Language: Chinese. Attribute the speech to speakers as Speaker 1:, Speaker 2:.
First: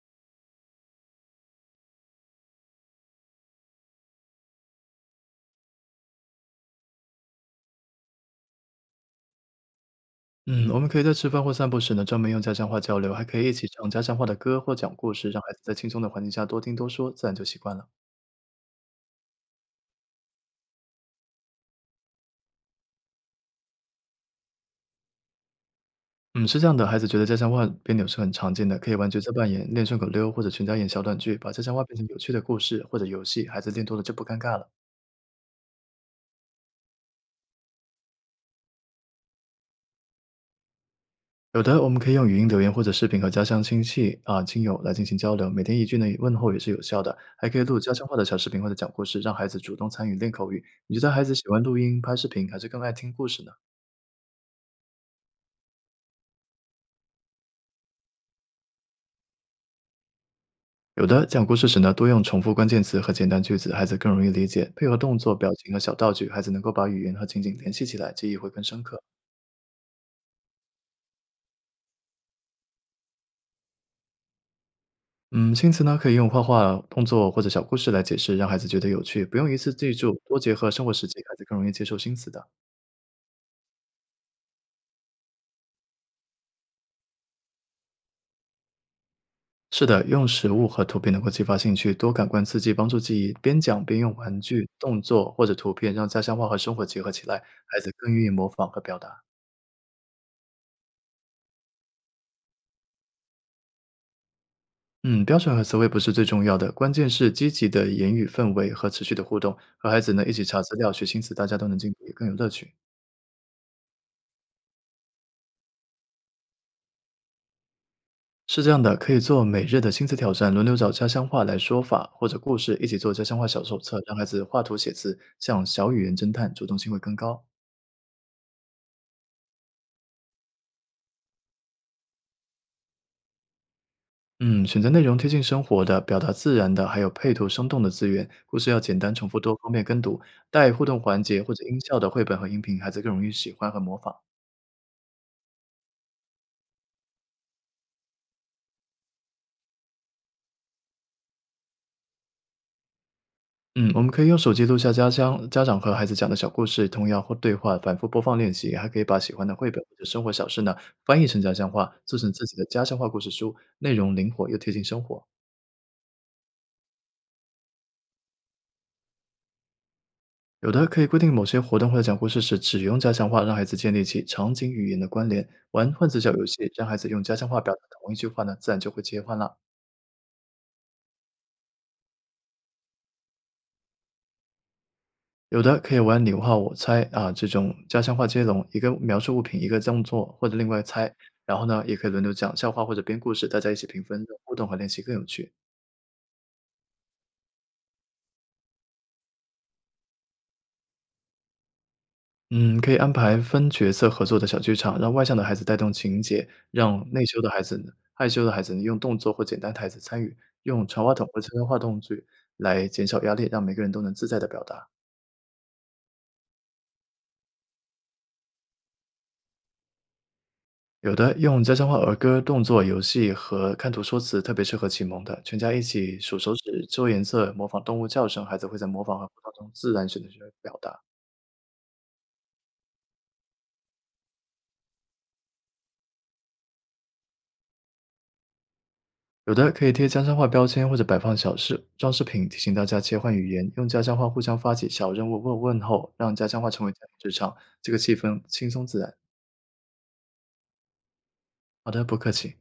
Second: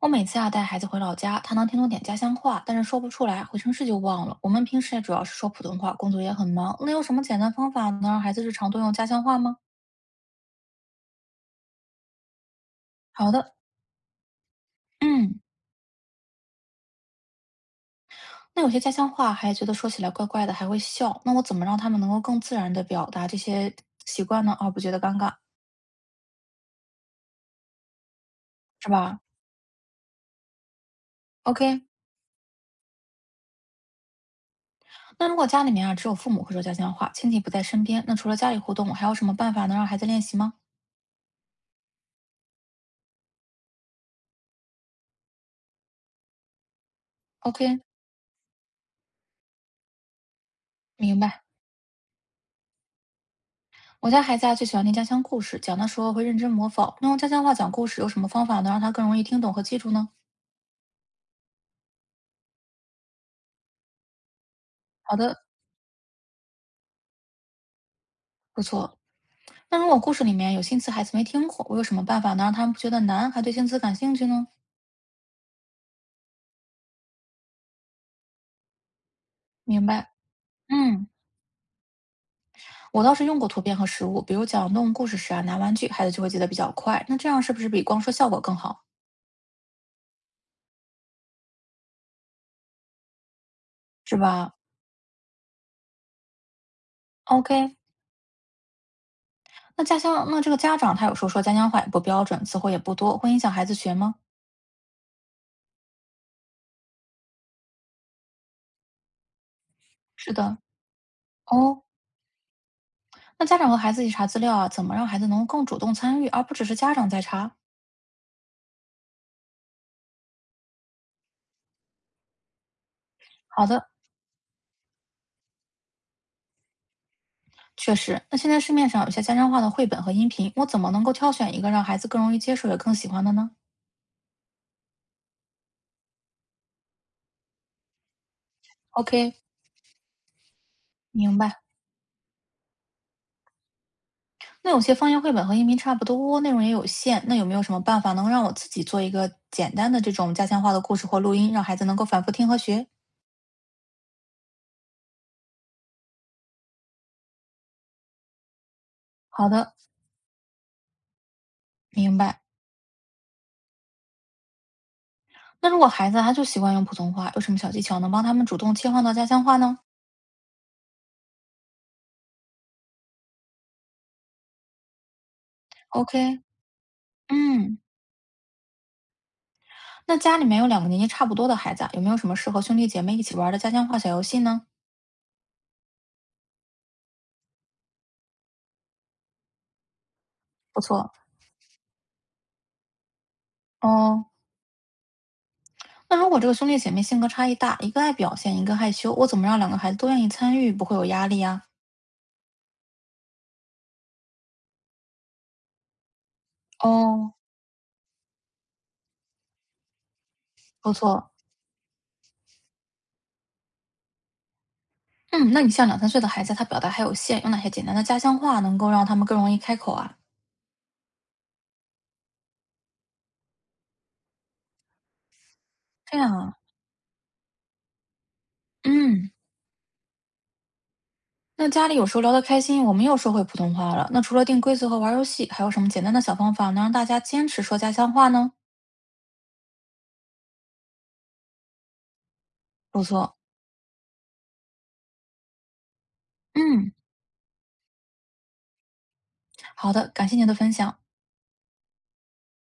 Speaker 1: 我每次啊带孩子回老家，他能听懂点家乡话，但是说不出来，回城市就忘了。我们平时也主要是说普通话，工作也很忙。那有什么简单方法能让孩子日常多用家乡话吗？
Speaker 2: 嗯，我们可以在吃饭或散步时呢，专门用家乡话交流，还
Speaker 1: 好
Speaker 2: 可以一
Speaker 1: 的，
Speaker 2: 起唱家乡话的歌或讲故事，
Speaker 1: 嗯，
Speaker 2: 让孩子在轻松的环境下多听多说，自然就习惯了。
Speaker 1: 那有些家乡话还觉得说起来怪怪的，还会笑。那我怎么让他们能够更自然的表达这些习惯呢？而不觉得尴尬，
Speaker 2: 嗯，是这样的，孩子觉得家乡话别扭是很常见的，
Speaker 1: 是
Speaker 2: 可以玩角
Speaker 1: 吧
Speaker 2: 色扮演、练顺口溜或者全家演小短剧，把家乡话
Speaker 1: ？OK，
Speaker 2: 变成有趣的故事或者游戏，孩子练多了就不尴尬了。
Speaker 1: 那如果家里面啊只有父母会说家乡话，亲戚不在身边，那除了家里互动，我还有什么办法能让孩子练习吗
Speaker 2: 有的我们可以用语音留言或者视频和家乡亲戚啊、亲友来进行交流，每天一句呢问候也是有效的，还可以录
Speaker 1: ？OK，
Speaker 2: 家乡话的小视频或者讲故事，让孩子主动参与练口语。你觉得
Speaker 1: 明
Speaker 2: 孩子喜
Speaker 1: 白。
Speaker 2: 欢录音、拍视频，还是更爱听故事呢？
Speaker 1: 我家孩子啊最喜欢听家乡故事，讲的时候会认真模仿。那用家乡话讲故事有什么方法能让他更容易听懂和记住呢？
Speaker 2: 有的讲故事时呢，多用重复关键词和简单句子，孩子更容易理解。配合动
Speaker 1: 好
Speaker 2: 作、
Speaker 1: 的，
Speaker 2: 表情和小道具，孩子能够把语言和情景联系起来，记忆会
Speaker 1: 不
Speaker 2: 更深
Speaker 1: 错。
Speaker 2: 刻。
Speaker 1: 那如果故事里面有新词孩子没听过，我有什么办法能让他们不觉得难，还对新词感兴趣呢？
Speaker 2: 嗯，新词呢可以用画画、动作或者小故事来解释，让孩子觉得有趣，不用一次
Speaker 1: 明
Speaker 2: 记
Speaker 1: 白。
Speaker 2: 住，多结合生活实
Speaker 1: 嗯，
Speaker 2: 际，孩子更容易接受新词的。
Speaker 1: 我倒是用过图片和实物，比如讲动物故事时啊，拿玩具，孩子就会记得比较快。那这样是不是比光说效果更好？
Speaker 2: 是的，用实物和图片能够激发兴趣，多感官刺激帮助记忆。边讲边用
Speaker 1: 是
Speaker 2: 玩
Speaker 1: 吧
Speaker 2: 具、动作或者图片，让家乡话和生活结合起来，
Speaker 1: ？OK。
Speaker 2: 孩子更愿意模仿和表达。
Speaker 1: 那家乡，那这个家长他有时候说家乡话也不标准，词汇也不多，会影响孩子学吗？
Speaker 2: 嗯，标准和词汇不是最重要的，关键是积极的言语氛围和持续的互动。和孩子呢一
Speaker 1: 是
Speaker 2: 起
Speaker 1: 的。
Speaker 2: 查资料、学新词，大家都能
Speaker 1: 哦，
Speaker 2: 进步，也更有乐趣。
Speaker 1: 那家长和孩子一起查资料啊，怎么让孩子能够更主动参与，而不只是家长在查？
Speaker 2: 是这样的，可以做每日的新词挑战，轮流找家乡话来说法或者故事，一起做家乡话小
Speaker 1: 好
Speaker 2: 手
Speaker 1: 的，
Speaker 2: 册，让孩子画图写字，像小语言侦探，主动性会更高。
Speaker 1: 确实。那现在市面上有些家乡话的绘本和音频，我怎么能够挑选一个让孩子更容易接受也更喜欢的呢
Speaker 2: 嗯，选择内容贴近生活的、表达自然的，还有配图生动的资源，故事要简单、重
Speaker 1: ？OK，
Speaker 2: 复多，方便跟读。带互动环
Speaker 1: 明
Speaker 2: 节或
Speaker 1: 白。
Speaker 2: 者音效的绘本和音频，孩子更容易喜欢和模仿。
Speaker 1: 那有些方言绘本和音频差不多，内容也有限，那有没有什么办法能让我自己做一个简单的这种家乡话的故事或录音，让孩子能够反复听和学？
Speaker 2: 嗯，我们可以用手机录下家乡家长和孩子讲的小故事、童谣或对话，反复播放练习。还可以把喜欢
Speaker 1: 好
Speaker 2: 的绘
Speaker 1: 的，
Speaker 2: 本或者生活小事呢翻译成家乡话，
Speaker 1: 明
Speaker 2: 做成
Speaker 1: 白。
Speaker 2: 自己的家乡话故事书，内容灵活又贴近生活。
Speaker 1: 那如果孩子他就习惯用普通话，有什么小技巧能帮他们主动切换到家乡话呢
Speaker 2: 有的可以规定某些活动或者讲故事时只用家乡话，让孩子建立起场景语言的关联。玩换词小
Speaker 1: ？OK，
Speaker 2: 游戏，让孩子用家乡话表
Speaker 1: 嗯，
Speaker 2: 达同一句话呢，自然就会切换了。
Speaker 1: 那家里面有两个年纪差不多的孩子啊，有没有什么适合兄弟姐妹一起玩的家乡话小游戏呢？
Speaker 2: 有的可以玩你画我猜啊，这种家乡话接龙，一个描述物品，一个动作或者另
Speaker 1: 不
Speaker 2: 外
Speaker 1: 错
Speaker 2: 猜，然后呢，也可以轮流讲笑话或者编故事，大家一起评分，
Speaker 1: 哦。
Speaker 2: 让互动和练习更有趣。
Speaker 1: 那如果这个兄弟姐妹性格差异大，一个爱表现，一个害羞，我怎么让两个孩子都愿意参与，不会有压力呀？
Speaker 2: 嗯，可以安排分角色合作的小剧场，让外向的孩子带动情节，让内
Speaker 1: 哦，
Speaker 2: 羞的孩子呢害羞的孩子呢用动作或简单台词参与，用
Speaker 1: 不
Speaker 2: 传话筒
Speaker 1: 错。
Speaker 2: 或参悄话动具来减少压力，让每个人都能自在的表达。
Speaker 1: 嗯，那你像两三岁的孩子，他表达还有限，有哪些简单的家乡话能够让他们更容易开口啊？
Speaker 2: 有的用家乡话儿歌、动作游戏和看图说词，特别适合启蒙的。全家一起
Speaker 1: 这样
Speaker 2: 数手
Speaker 1: 啊，
Speaker 2: 指、揪颜色、模仿动物叫声，孩子会在模仿和
Speaker 1: 嗯，
Speaker 2: 互动中自然选择学会表达。
Speaker 1: 那家里有时候聊得开心，我们又说回普通话了。那除了定规则和玩游戏，还有什么简单的小方法能让大家坚持说家乡话呢？
Speaker 2: 有的可以贴家乡话标签或者摆放小饰装饰品，提醒大家
Speaker 1: 不
Speaker 2: 切换
Speaker 1: 错，
Speaker 2: 语言，用家乡话互相发起小任务问问候，让家乡话成为
Speaker 1: 嗯，
Speaker 2: 家庭日常，这个气氛轻松自然。
Speaker 1: 好的，感谢您的分享。
Speaker 2: 好的，不客气。